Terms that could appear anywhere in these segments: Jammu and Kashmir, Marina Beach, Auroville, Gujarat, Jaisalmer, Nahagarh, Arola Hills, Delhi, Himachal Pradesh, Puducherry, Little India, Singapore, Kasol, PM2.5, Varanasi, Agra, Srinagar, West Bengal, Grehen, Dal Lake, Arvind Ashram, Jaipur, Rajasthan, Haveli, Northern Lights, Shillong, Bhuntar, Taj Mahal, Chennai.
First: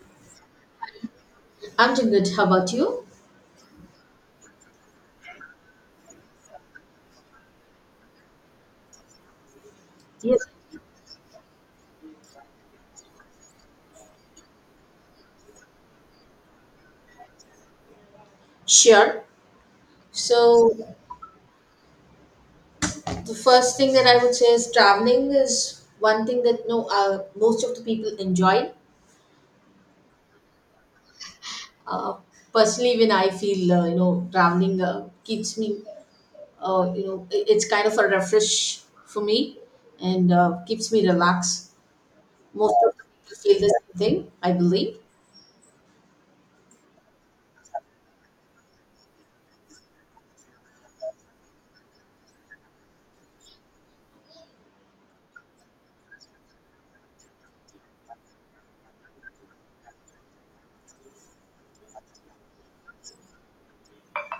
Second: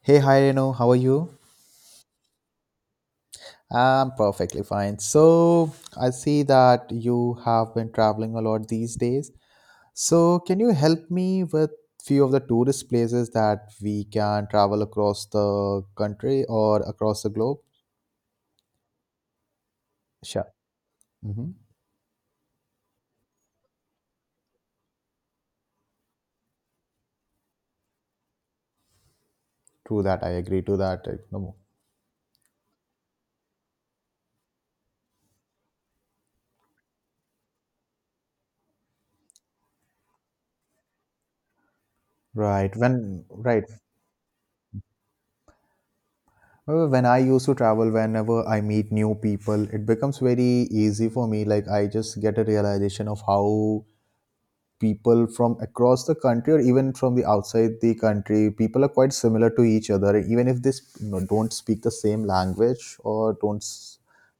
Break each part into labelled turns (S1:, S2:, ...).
S1: Hey, hi Renu, how are you?
S2: I'm doing good. How about you?
S1: I'm perfectly fine. So, I see that you have been traveling a lot these days. So,
S2: Yes.
S1: can you help me with few of the tourist places that we can travel across the country or across the globe?
S2: Sure.
S1: Sure.
S2: So
S1: Mm-hmm.
S2: the first thing that I would say is traveling is one thing that no most of the people enjoy.
S1: True that. I agree to that. No more.
S2: Uh, personally, when I feel traveling keeps me it's kind of a refresh for me and keeps me relaxed.
S1: Right.
S2: Most of the
S1: When
S2: people feel
S1: right.
S2: the same thing, I believe.
S1: When I used to travel, whenever I meet new people, it becomes very easy for me. Like I just get a realization of how people from across the country or even from the outside the country people are quite similar to each other, even if they don't speak the same language or don't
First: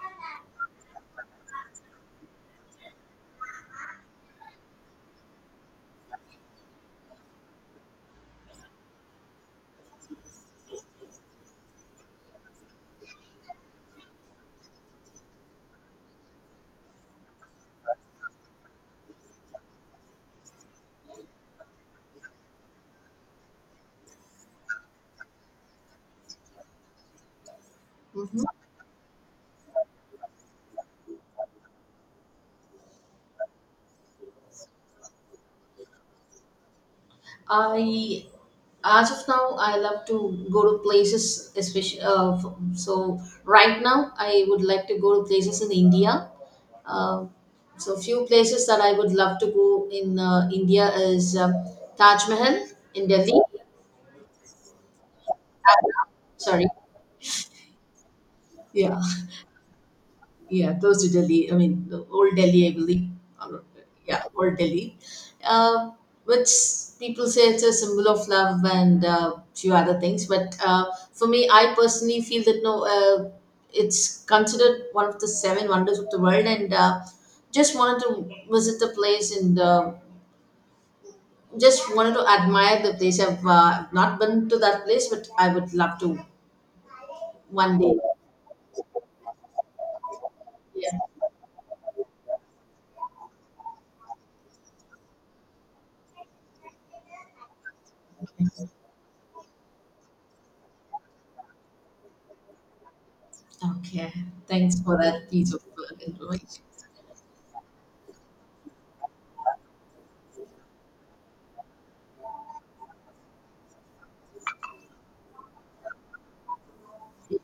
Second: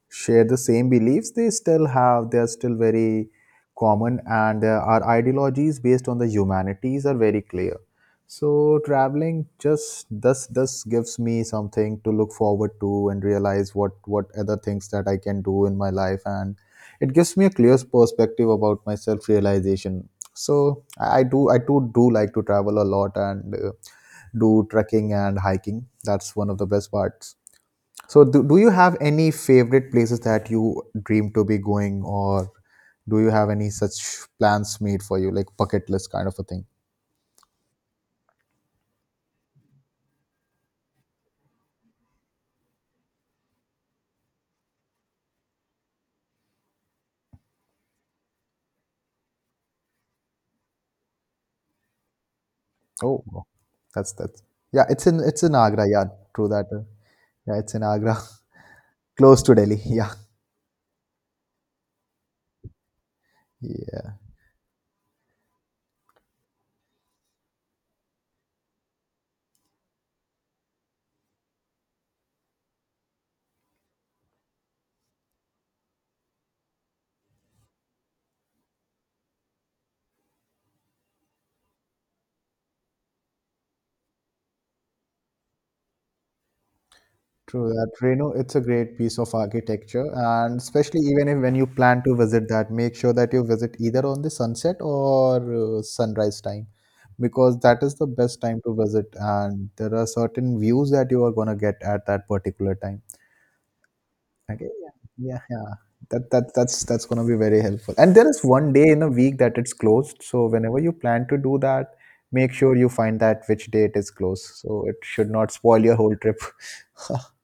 S1: share the same beliefs, they are still very common, and our ideologies based on the humanities are very clear. So traveling just thus gives me something to look forward to, and realize what other things that I can do in my life, and it gives me a clear perspective about my self realization. So I too do like to travel a lot, and do trekking and hiking. That's one of the best parts. So do,
S2: Mhm.
S1: do you have any favorite places that you dream to be going, or do you have any such plans made for you, like bucket list kind of a thing?
S2: I As of now, I love to go to places especially so right now I would like to go to places in india uh, so few places that I would love to go in india is taj mahal in
S1: Oh,
S2: delhi.
S1: wow. That's, yeah, it's in Agra, yeah, true
S2: Sorry.
S1: that. Yeah, it's in Agra,
S2: Yeah.
S1: close to Delhi. Yeah.
S2: Yeah, those to Delhi. I mean, the old Delhi, I believe. Or-
S1: Yeah.
S2: Yeah, old Delhi, uh, which people say it's a symbol of love and few other things. But For me, I personally feel that no, it's considered one of the seven wonders of the world, and just wanted to visit the place and just wanted to admire the place. I've not been to that place, but I would love to
S1: True
S2: one
S1: that,
S2: day.
S1: Reno. It's a great piece of architecture, and
S2: Yeah.
S1: especially even if when you plan to visit that, make sure that you visit either on the sunset or sunrise time, because that is the best time to visit, and there are certain views that you are gonna get at that particular time.
S2: Okay.
S1: Okay,
S2: Thanks
S1: yeah,
S2: for that
S1: yeah,
S2: piece of
S1: yeah. That that
S2: information.
S1: that's that's gonna be very helpful. And there is one day in a week that it's closed, so whenever you plan to do that, make sure you find that which day it is closed, so it should not spoil your whole trip.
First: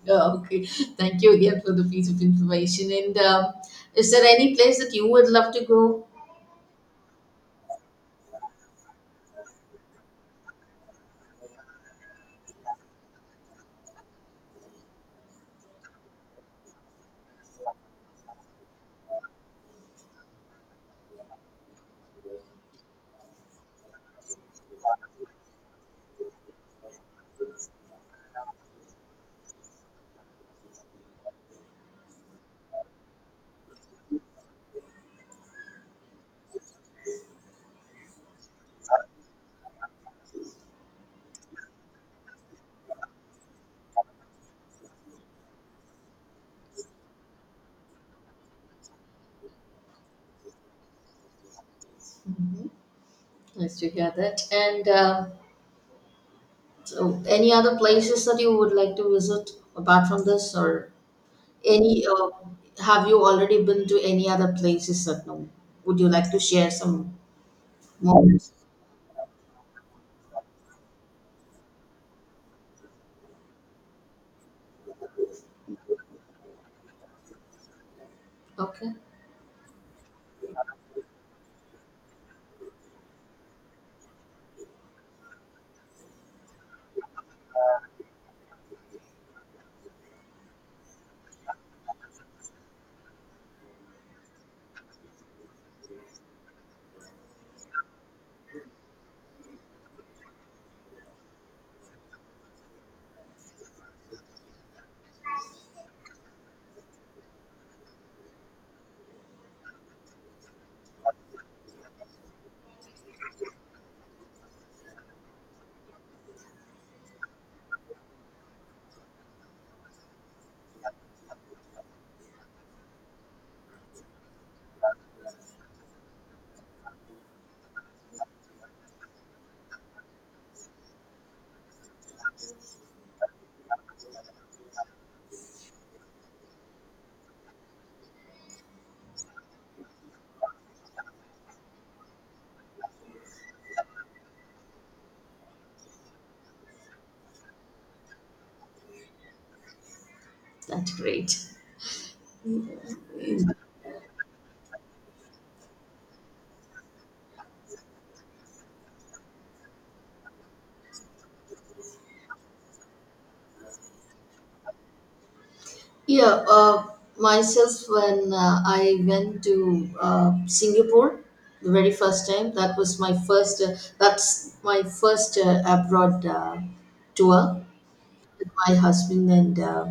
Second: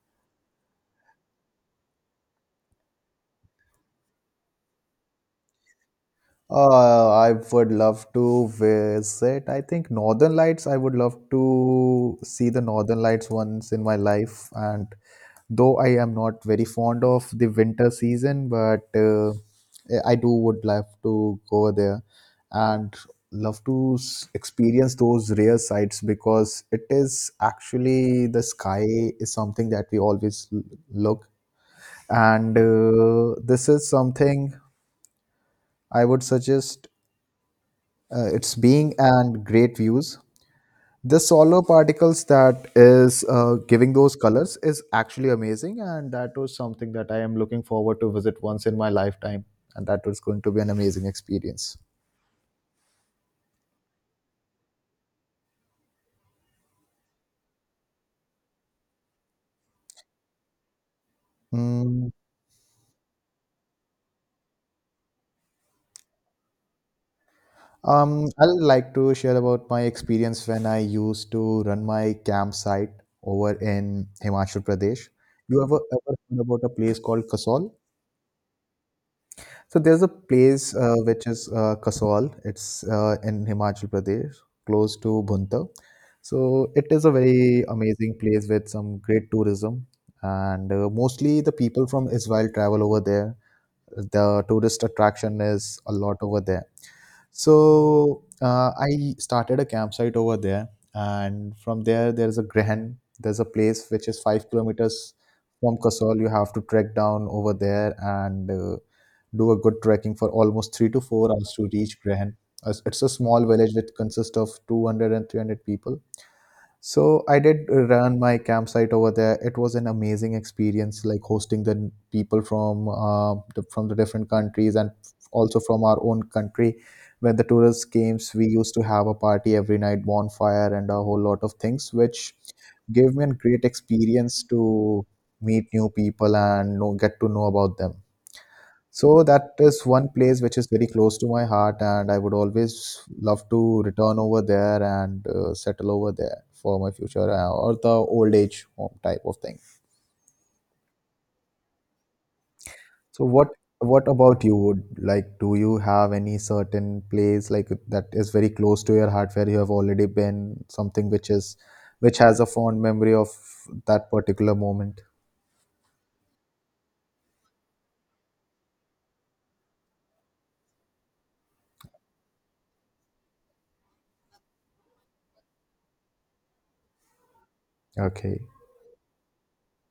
S2: Oh, okay. Thank you again for the piece of information. And is there any place that you would love to go?
S1: I would love to visit. I think Northern Lights. I would love to see the Northern Lights once in my life. And though I am not very fond of the winter season, but I do would love to go there and love to experience those rare sights, because it is actually the sky is something that we always look. And this is something I would suggest, its being and great views. The solar particles that is giving those colors is actually amazing, and that was something that I am looking forward to visit once in my lifetime, and that was going to be an amazing experience.
S2: Nice to hear that. And so, any other places that you would like to visit apart from this, or any?
S1: Mm.
S2: Have you already been to any other places that no? Would you like to share some moments?
S1: I'd like to share about my experience when I used to run my campsite over in Himachal Pradesh. You ever heard about a place called Kasol?
S2: Okay,
S1: So there's a place which is Kasol. It's in Himachal Pradesh, close to Bhuntar. So it is a very amazing place with some great tourism, and mostly the people from Israel travel over there. The tourist attraction is a lot over there. So I started a campsite over there, and from there is a Grehen. There's a place which is 5 kilometers from Kasol. You have to trek down over there, and do a good trekking for almost 3 to 4 hours to reach Grehen. It's a small village which consists of 200 and 300 people, so I did run my campsite over there. It was an amazing experience, like hosting the people from from the different countries, and also from our own country. When the tourists came, we used to have a party every night, bonfire, and a whole lot of things, which gave me a great experience to meet new people and know, get to know about them. So that is one place which is very close to my heart, and I would always love to return over there and settle over there for my future, or the old age home type of thing.
S2: that's great.
S1: So what about you? Would like do you have any certain place like that is very close to your heart, where you have already been, something which is which has a fond memory of that particular moment?
S2: Yeah, uh, myself when I went to Singapore the very first time, that was my first abroad tour
S1: Okay.
S2: with my husband, and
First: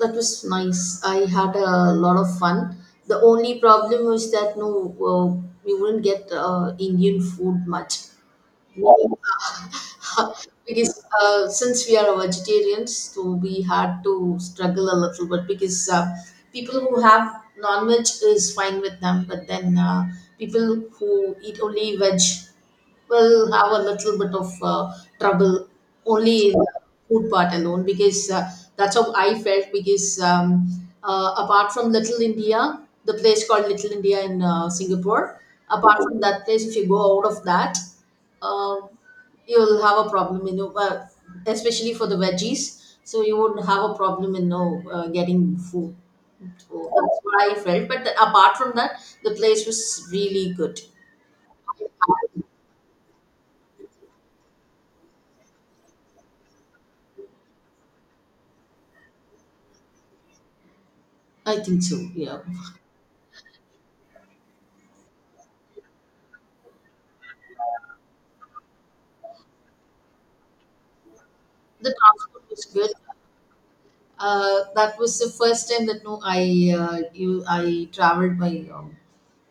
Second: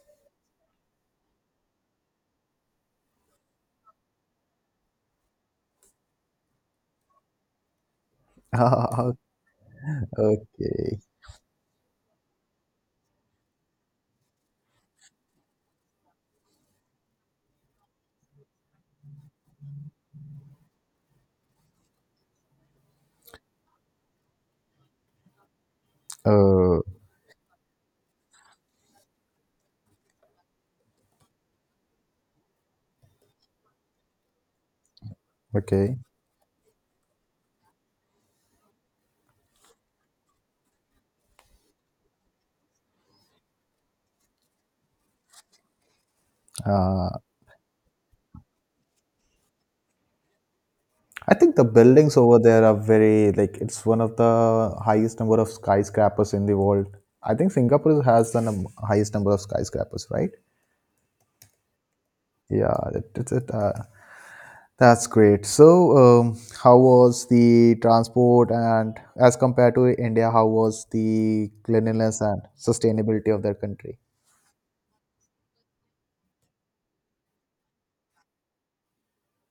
S2: that was nice. I had a lot of fun. The only problem was that we wouldn't get Indian food much.
S1: Okay.
S2: Because since we are vegetarians, so we had to struggle a little bit because people who have non veg is fine with them, but then people who eat only veg will have a little bit of trouble only in the
S1: Uh,
S2: food part alone because that's how I felt. Because apart from Little India, the place called Little India in Singapore, apart
S1: okay.
S2: from that place, if you go out of that, uh, you'll have a problem, you know, especially for the veggies. So you would have a problem in you know, getting food. So
S1: Uh,
S2: that's what I felt. But apart from that, the place was really good.
S1: I think the buildings over there are very like it's one of the highest number of skyscrapers in the world. I think Singapore has the highest number of skyscrapers, right?
S2: I think so, yeah.
S1: Yeah, that's great. So, how was the transport and as compared to India, how was the
S2: The
S1: cleanliness and
S2: transport was good.
S1: sustainability of their country?
S2: That was the first time that no, I traveled by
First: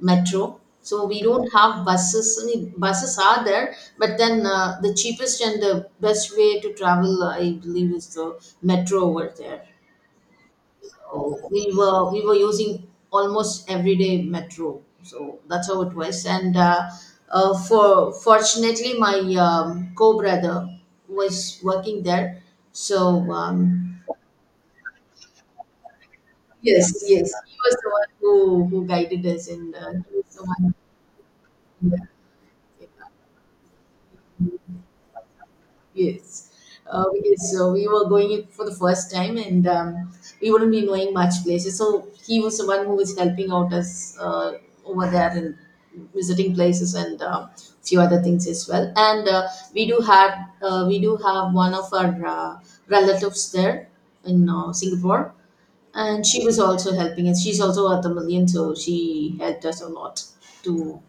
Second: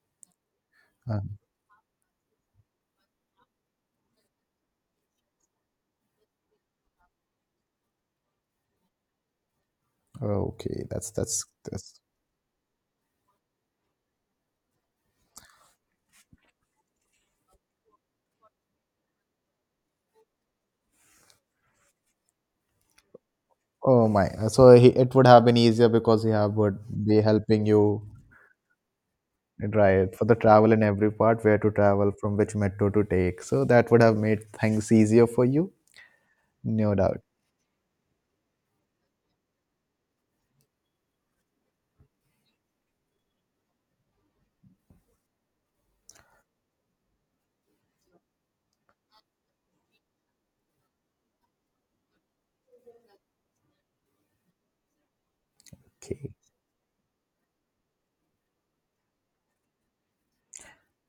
S2: metro. So
S1: Uh,
S2: we don't have buses. I mean, buses are there, but then the cheapest and the best way to travel, I believe, is the metro over there.
S1: okay, that's
S2: So
S1: that's
S2: we
S1: that's.
S2: were we were using almost everyday metro. So that's how it was. And for fortunately, my co brother was working there. So
S1: Oh my! So it would have been easier because he have would
S2: yes,
S1: be
S2: yes. He
S1: helping
S2: was the
S1: you.
S2: one who guided us, and
S1: Right,
S2: he
S1: for
S2: was
S1: the
S2: the
S1: travel
S2: one.
S1: in every part, where to travel, from which
S2: Yeah,
S1: metro to take. So that would have made things easier for you,
S2: yes.
S1: no doubt.
S2: Because so we were going it for the first time, and we wouldn't be knowing much places. So he was the one who was helping out us over there and visiting places and few other things as well. And we do have we do have one of our uh, relatives there in Singapore. And
S1: Okay,
S2: she was also helping us. She's also worth a million, so she helped us a lot. To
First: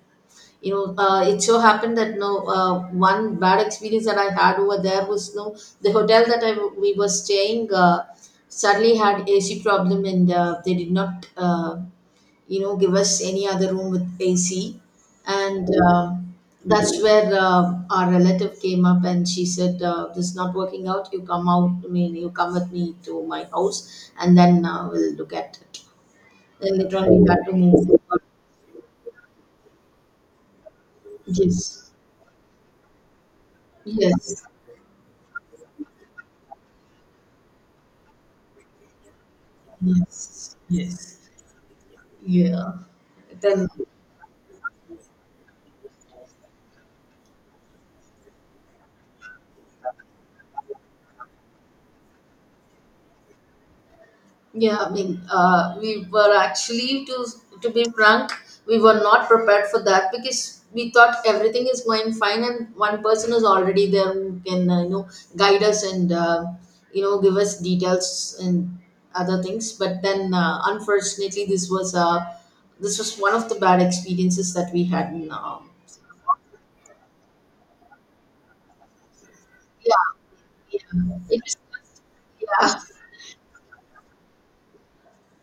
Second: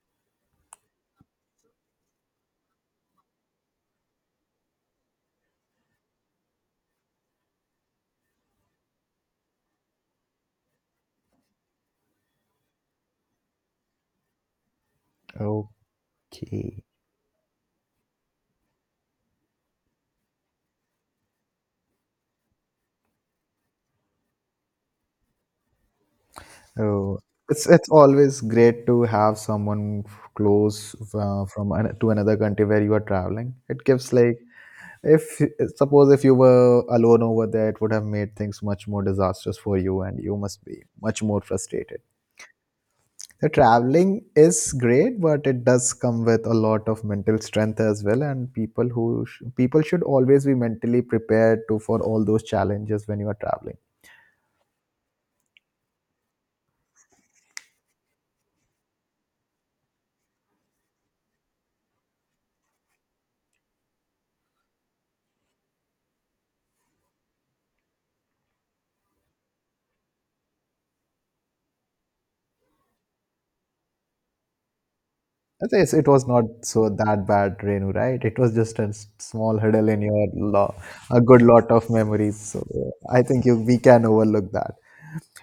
S2: you know, it so happened that no one bad experience that I had over there was no the hotel that we were staying suddenly had AC problem and they did not you know give us any other room with AC and
S1: okay.
S2: that's where our relative came up and she said this is not working out you come out I mean you come with me to my house and then we'll look at it then later on
S1: Oh,
S2: we had to
S1: it's
S2: move
S1: it's
S2: forward.
S1: always great to have someone close, from
S2: Yes,
S1: to another country where you are traveling. It gives like
S2: yes.
S1: if suppose if you were alone over there, it would have made things much more disastrous for you,
S2: Yes,
S1: and you must be much
S2: yes.
S1: more frustrated.
S2: Yeah.
S1: The
S2: Then
S1: traveling is great, but it does come with a lot of mental strength as well. And people who people should always be mentally prepared to for all those challenges when you are traveling.
S2: yeah, I mean, we were actually to be frank, we were not prepared for that because we thought everything is going fine and one person is already there who can you know guide us and you know give us details and other things. But then, unfortunately, this was one of the bad experiences that we had.
S1: I think it was not so that bad, Renu, right? It was just a small hurdle in
S2: Yeah,
S1: your lo-
S2: yeah,
S1: a
S2: it
S1: good
S2: was,
S1: lot of memories. So
S2: yeah.
S1: I think we can overlook that.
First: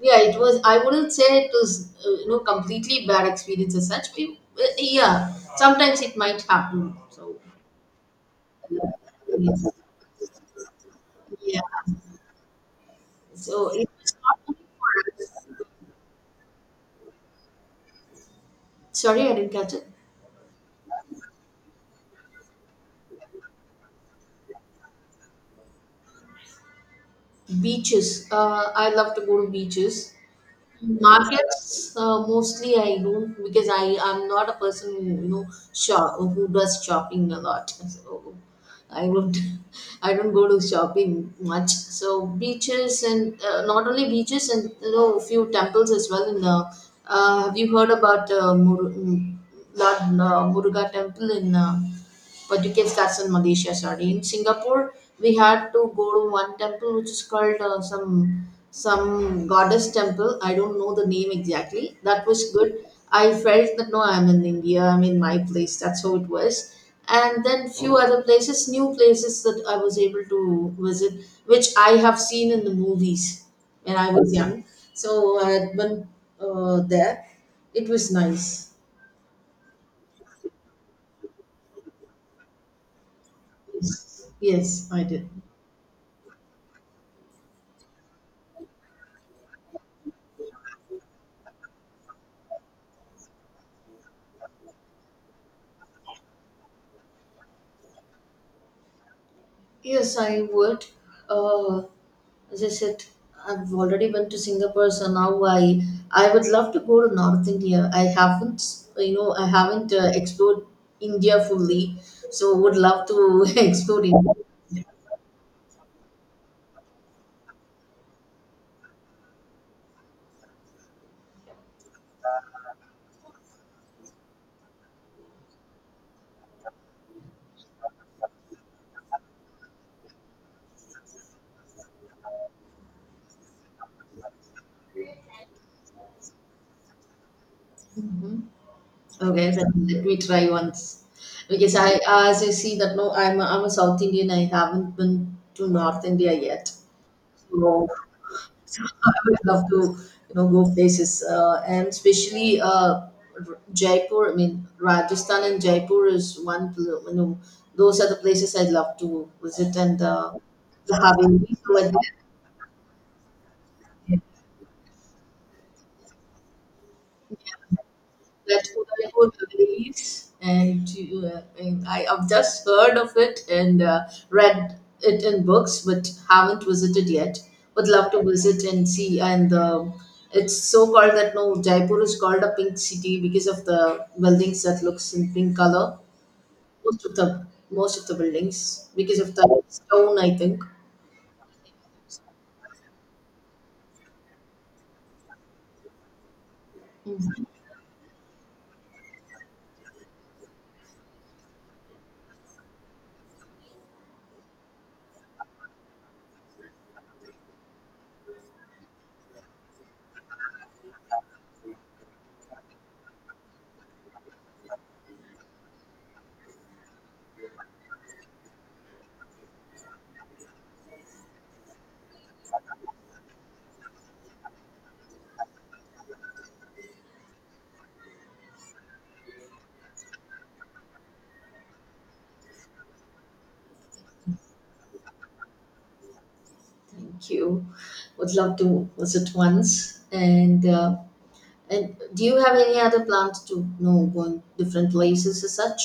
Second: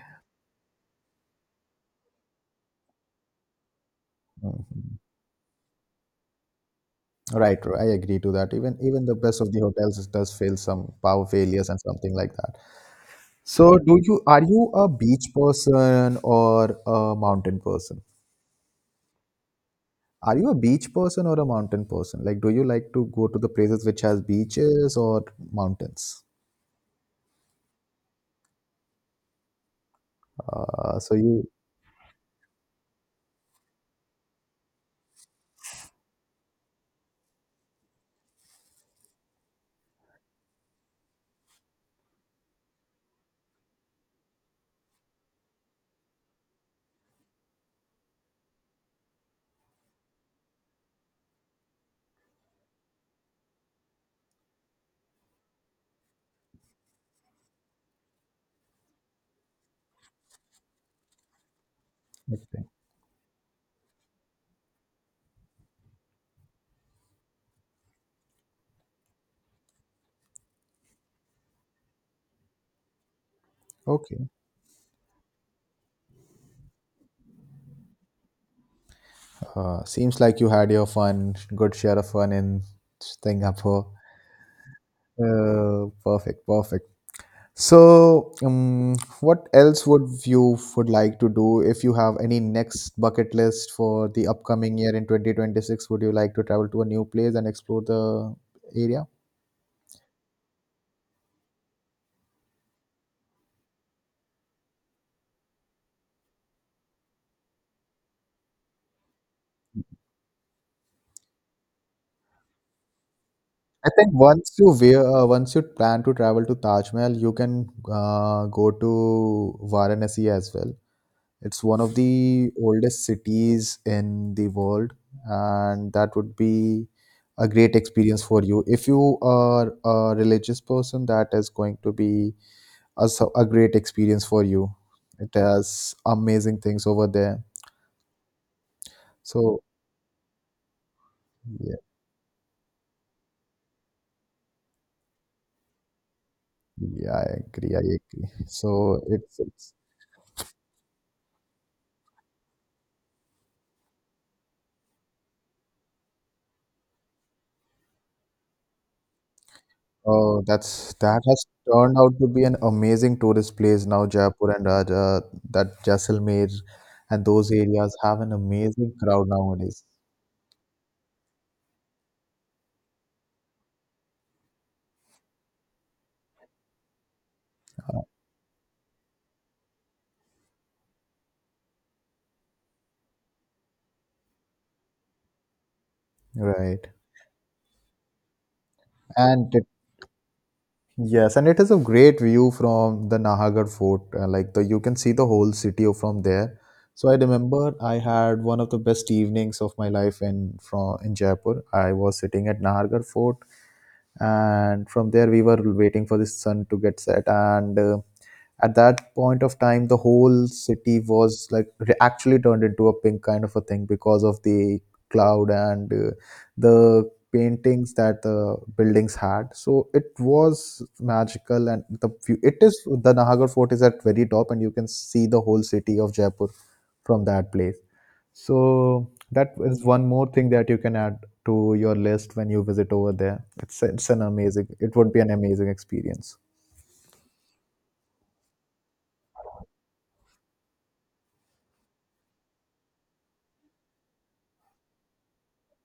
S2: yeah it was I wouldn't say it was you know completely bad experience as such,
S1: Mhm.
S2: yeah sometimes it might happen so
S1: Right, I agree to that. Even the best of the
S2: yes.
S1: hotels does fail some power
S2: Yeah,
S1: failures and something like that.
S2: so
S1: So,
S2: it
S1: do
S2: was
S1: you
S2: not
S1: are
S2: only
S1: you a
S2: for
S1: beach
S2: us.
S1: person or a mountain person?
S2: Sorry I didn't catch it.
S1: Are you a beach person or a mountain person? Like, do you like to go to the places which has beaches or mountains?
S2: Beaches, I love to go to beaches.
S1: So you
S2: Markets, mostly I don't because I am not a person who you know shop who does shopping a lot. So I would I don't go to shopping much. So beaches and not only beaches and you know a few temples as well. In have you heard about Lord Muruga Temple in but you can start in Malaysia. Sorry, in Singapore we had to go to one temple which is called some goddess temple. I don't know the name exactly. That was
S1: okay?
S2: good. I felt that no, I'm in India. I'm in my place. That's how it was. And then few other places, new places that I was able to visit, which I have seen in the movies when I
S1: Okay.
S2: was young. So I had been there. It was nice.
S1: Seems like you had your fun, good share of fun in Singapore.
S2: Yes, I did.
S1: Perfect, perfect. So, what else would you would like to do if you have any next bucket list for the upcoming year in 2026? Would you like to travel to a new place and explore the area?
S2: Yes, I would. Uh, as I said, I've already been to Singapore, so now I would love to go to North India. I haven't, you know, I haven't explored India fully, so would love to
S1: I
S2: explore
S1: think
S2: India.
S1: once you wear, once you plan to travel to Taj Mahal, you can go to Varanasi as well. It's one of the oldest cities in the world, and that would be a great experience for you. If you are a religious person, that is going to be a great experience for you. It has amazing things over there.
S2: Hmm. Okay,
S1: So
S2: then let me try once. Because
S1: yeah,
S2: as I see that no, I'm a South Indian. I haven't been to North India yet.
S1: yeah, I agree. I
S2: So
S1: agree.
S2: so
S1: So
S2: I would love
S1: it's
S2: to, you know, go places, and especially Jaipur. I mean, Rajasthan and Jaipur is one. You know, those are the places I'd love to visit, and
S1: oh,
S2: the
S1: that has
S2: Haveli. So at
S1: turned
S2: the
S1: out to be an amazing tourist place now. Jaipur and that Jaisalmer and those areas have an
S2: that's what
S1: amazing
S2: I
S1: crowd
S2: would
S1: nowadays.
S2: release, and I, have just heard of it and read it in books, but haven't visited yet. Would
S1: Uh,
S2: love to visit and see. And it's so called that no Jaipur is called a pink city because of the buildings that looks in pink color.
S1: Right.
S2: Most of the most of the buildings because of
S1: And
S2: the
S1: it
S2: stone, I think.
S1: Yes, and it is a great view from the Nahagarh fort. Like the, you can see the whole city from there. So I
S2: Mm.
S1: remember I had one of the best evenings of my life in Jaipur. I was sitting at Nahagarh fort, and from there we were waiting for the sun to get set, and at that point of time the whole city was like actually turned into a pink kind of a thing because of the cloud, and the paintings that the buildings had, so it was magical. And the view, it is, the nahagar fort is at very top, and you can see the whole city of Jaipur from that place. So that is one more thing that you can add to your list when you visit over there, it's an amazing, it would be an amazing experience.
S2: Thank you. Would love to visit once. And do you have any other plans to you know going different places as such?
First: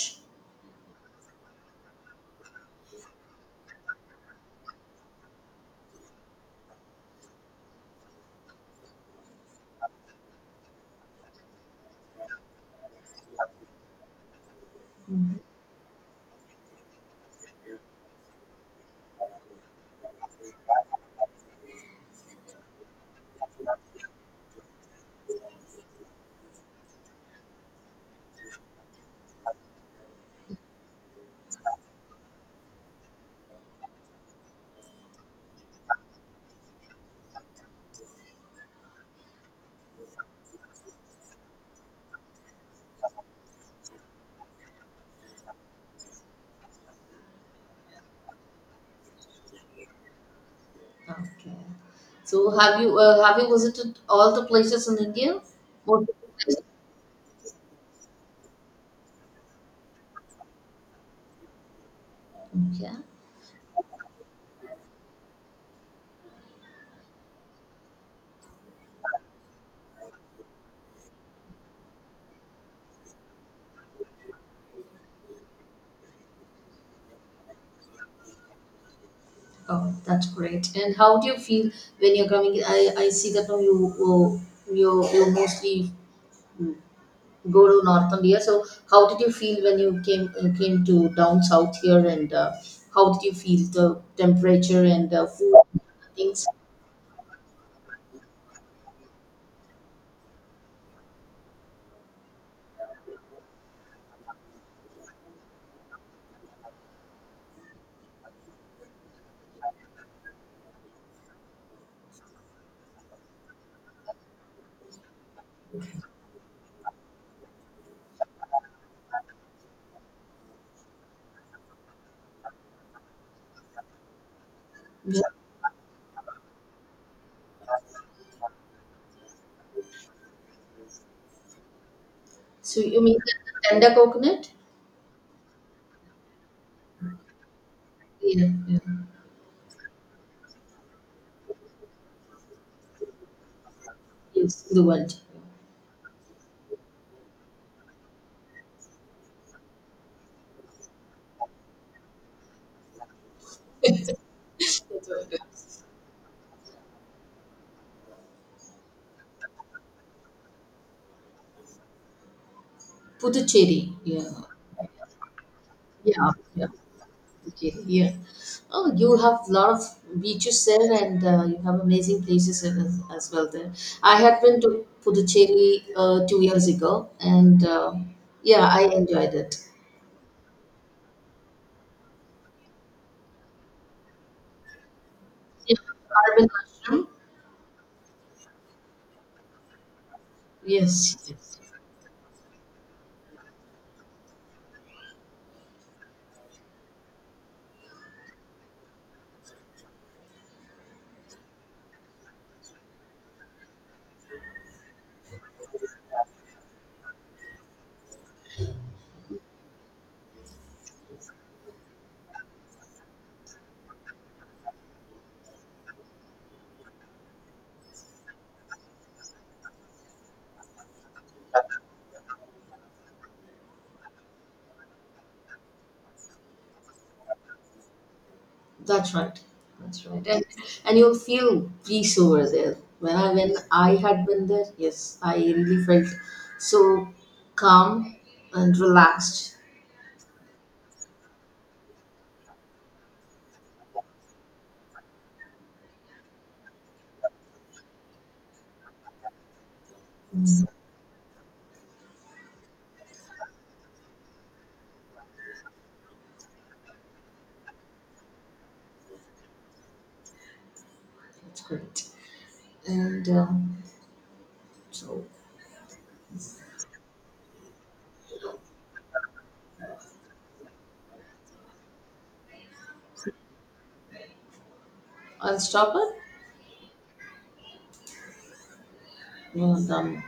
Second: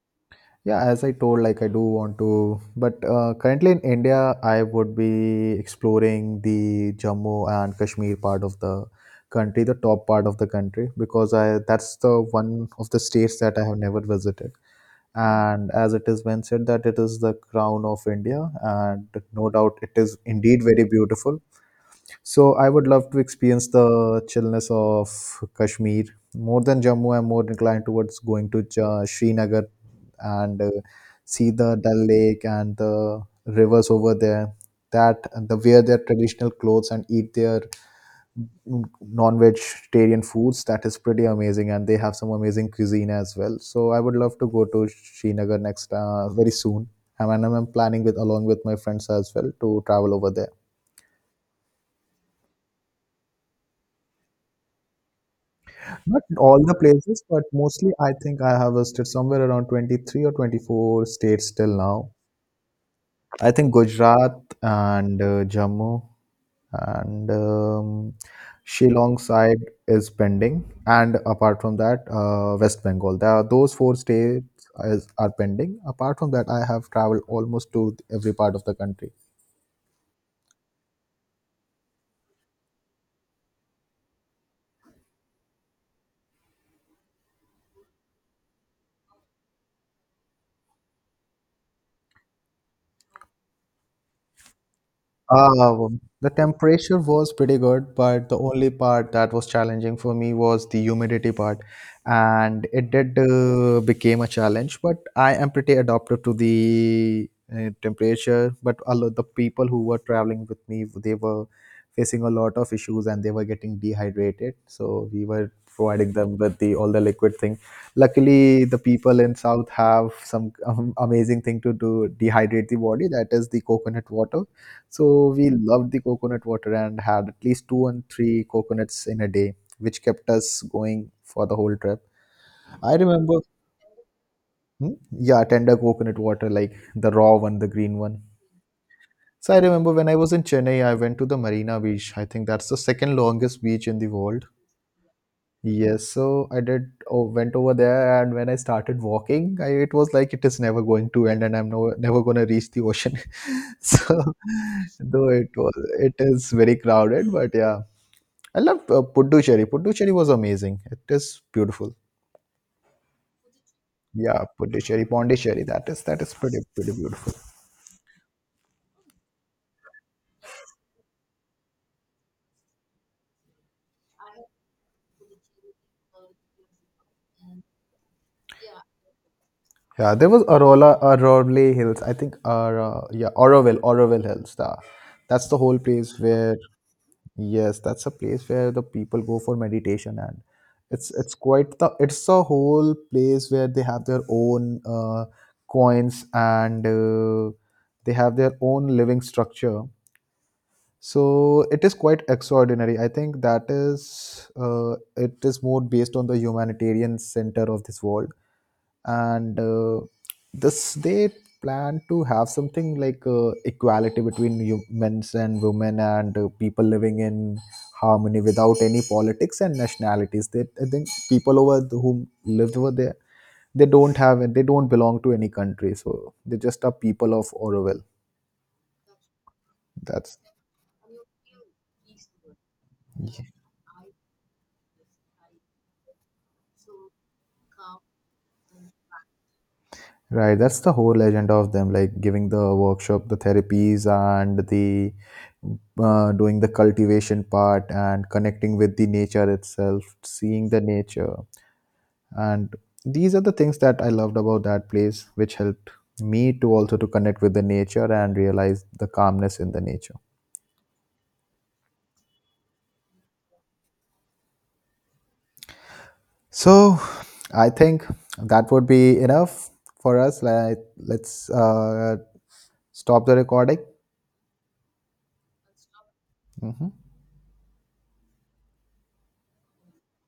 S1: Yeah, as I told, like I do want to, but currently in India, I would be exploring the Jammu and Kashmir part of the country, the top part of the country, because I that's the one of the states that I have never visited. And as it is been said that it is the crown of India, and no doubt it is indeed very beautiful. So I would love to experience the chillness of Kashmir. More than Jammu, I'm more inclined towards going to Srinagar and see the Dal Lake and the rivers over there. That the wear their traditional clothes and eat their non-vegetarian foods. That is pretty amazing, and they have some amazing cuisine as well. So I would love to go to Srinagar next, very soon. And I'm planning with along with my friends as well to travel over there.
S2: Okay. So have you visited all the places in India? Most of
S1: Not
S2: the places?
S1: all the places, but mostly I think I have visited somewhere around 23 or 24 states till now.
S2: Okay.
S1: I think Gujarat and Jammu, and Shillong side is pending, and apart from that, West Bengal. There are those four states are pending. Apart from that, I have traveled almost to every part of the country.
S2: Oh, that's great. And how do you feel when you're coming? I see that now you you mostly go to North India. So how did you feel when you came came to down south here? And how did you feel the temperature and food
S1: Uh, the
S2: things?
S1: temperature was pretty good, but the only part that was challenging for me was the humidity part, and it did became a challenge. But I am pretty adapted to the temperature. But a lot the people who were traveling with me, they were facing a lot of issues and they were getting dehydrated, so we were providing them with the all the liquid thing. Luckily, the people in South have some amazing thing to do dehydrate the body. That is the coconut water,
S2: Yeah.
S1: so we loved the coconut water and had at least two and three coconuts in a day, which kept us going for the whole trip.
S2: So
S1: I
S2: you mean the
S1: remember,
S2: tender coconut?
S1: Hmm? Yeah, tender coconut water, like the raw one, the green one.
S2: Yeah, yeah.
S1: So I remember when I was in Chennai, I went to the Marina Beach. I think that's the second longest beach in the world.
S2: Yes, the world.
S1: Yes, so went over there, and when I started walking, it was like it is never going to end, and I'm no, never gonna reach the ocean. So,
S2: That's what
S1: though
S2: it is.
S1: it is very crowded, but yeah, I love Puducherry. Puducherry was amazing. It is beautiful.
S2: Puducherry. Yeah.
S1: Yeah, Puducherry, Pondicherry. That
S2: Yeah,
S1: is pretty
S2: yeah.
S1: pretty beautiful.
S2: Puducherry. Yeah. Oh, you have a lot of beaches there and you have amazing places as well there. I had been to Puducherry two years ago and yeah, I enjoyed it.
S1: Yeah, there was Arola Hills, I think, or yeah, Oroville Hills. The, that's the
S2: Yeah.
S1: whole place
S2: Arvind
S1: where
S2: Ashram.
S1: yes, that's a place where the people go for meditation, and
S2: Yes.
S1: it's quite the it's a whole place where they have their own, coins, and they have their own living structure. So it is quite extraordinary. I think that is it is more based on the humanitarian center of this world, and this they plan to have something like equality between men's and women, and people living in harmony without any politics and nationalities. They I think people over whom lived over there, they don't belong to any country, so they just are people of Orwell.
S2: That's right. That's right.
S1: That's
S2: And you'll feel peace over there. When I had been there, yes, I really felt so calm and relaxed.
S1: Right, that's the whole legend of them, like giving the workshop, the therapies, and the, doing the cultivation part and connecting with the nature itself,
S2: Mm,
S1: seeing the nature. And these are the things that I loved about that place, which helped me to also to connect with the nature and realize the calmness in the nature.
S2: that's great. And so
S1: So I think that would be enough for us. Like, let's stop the recording.
S2: I'll stop it.
S1: Mhm.
S2: Well done.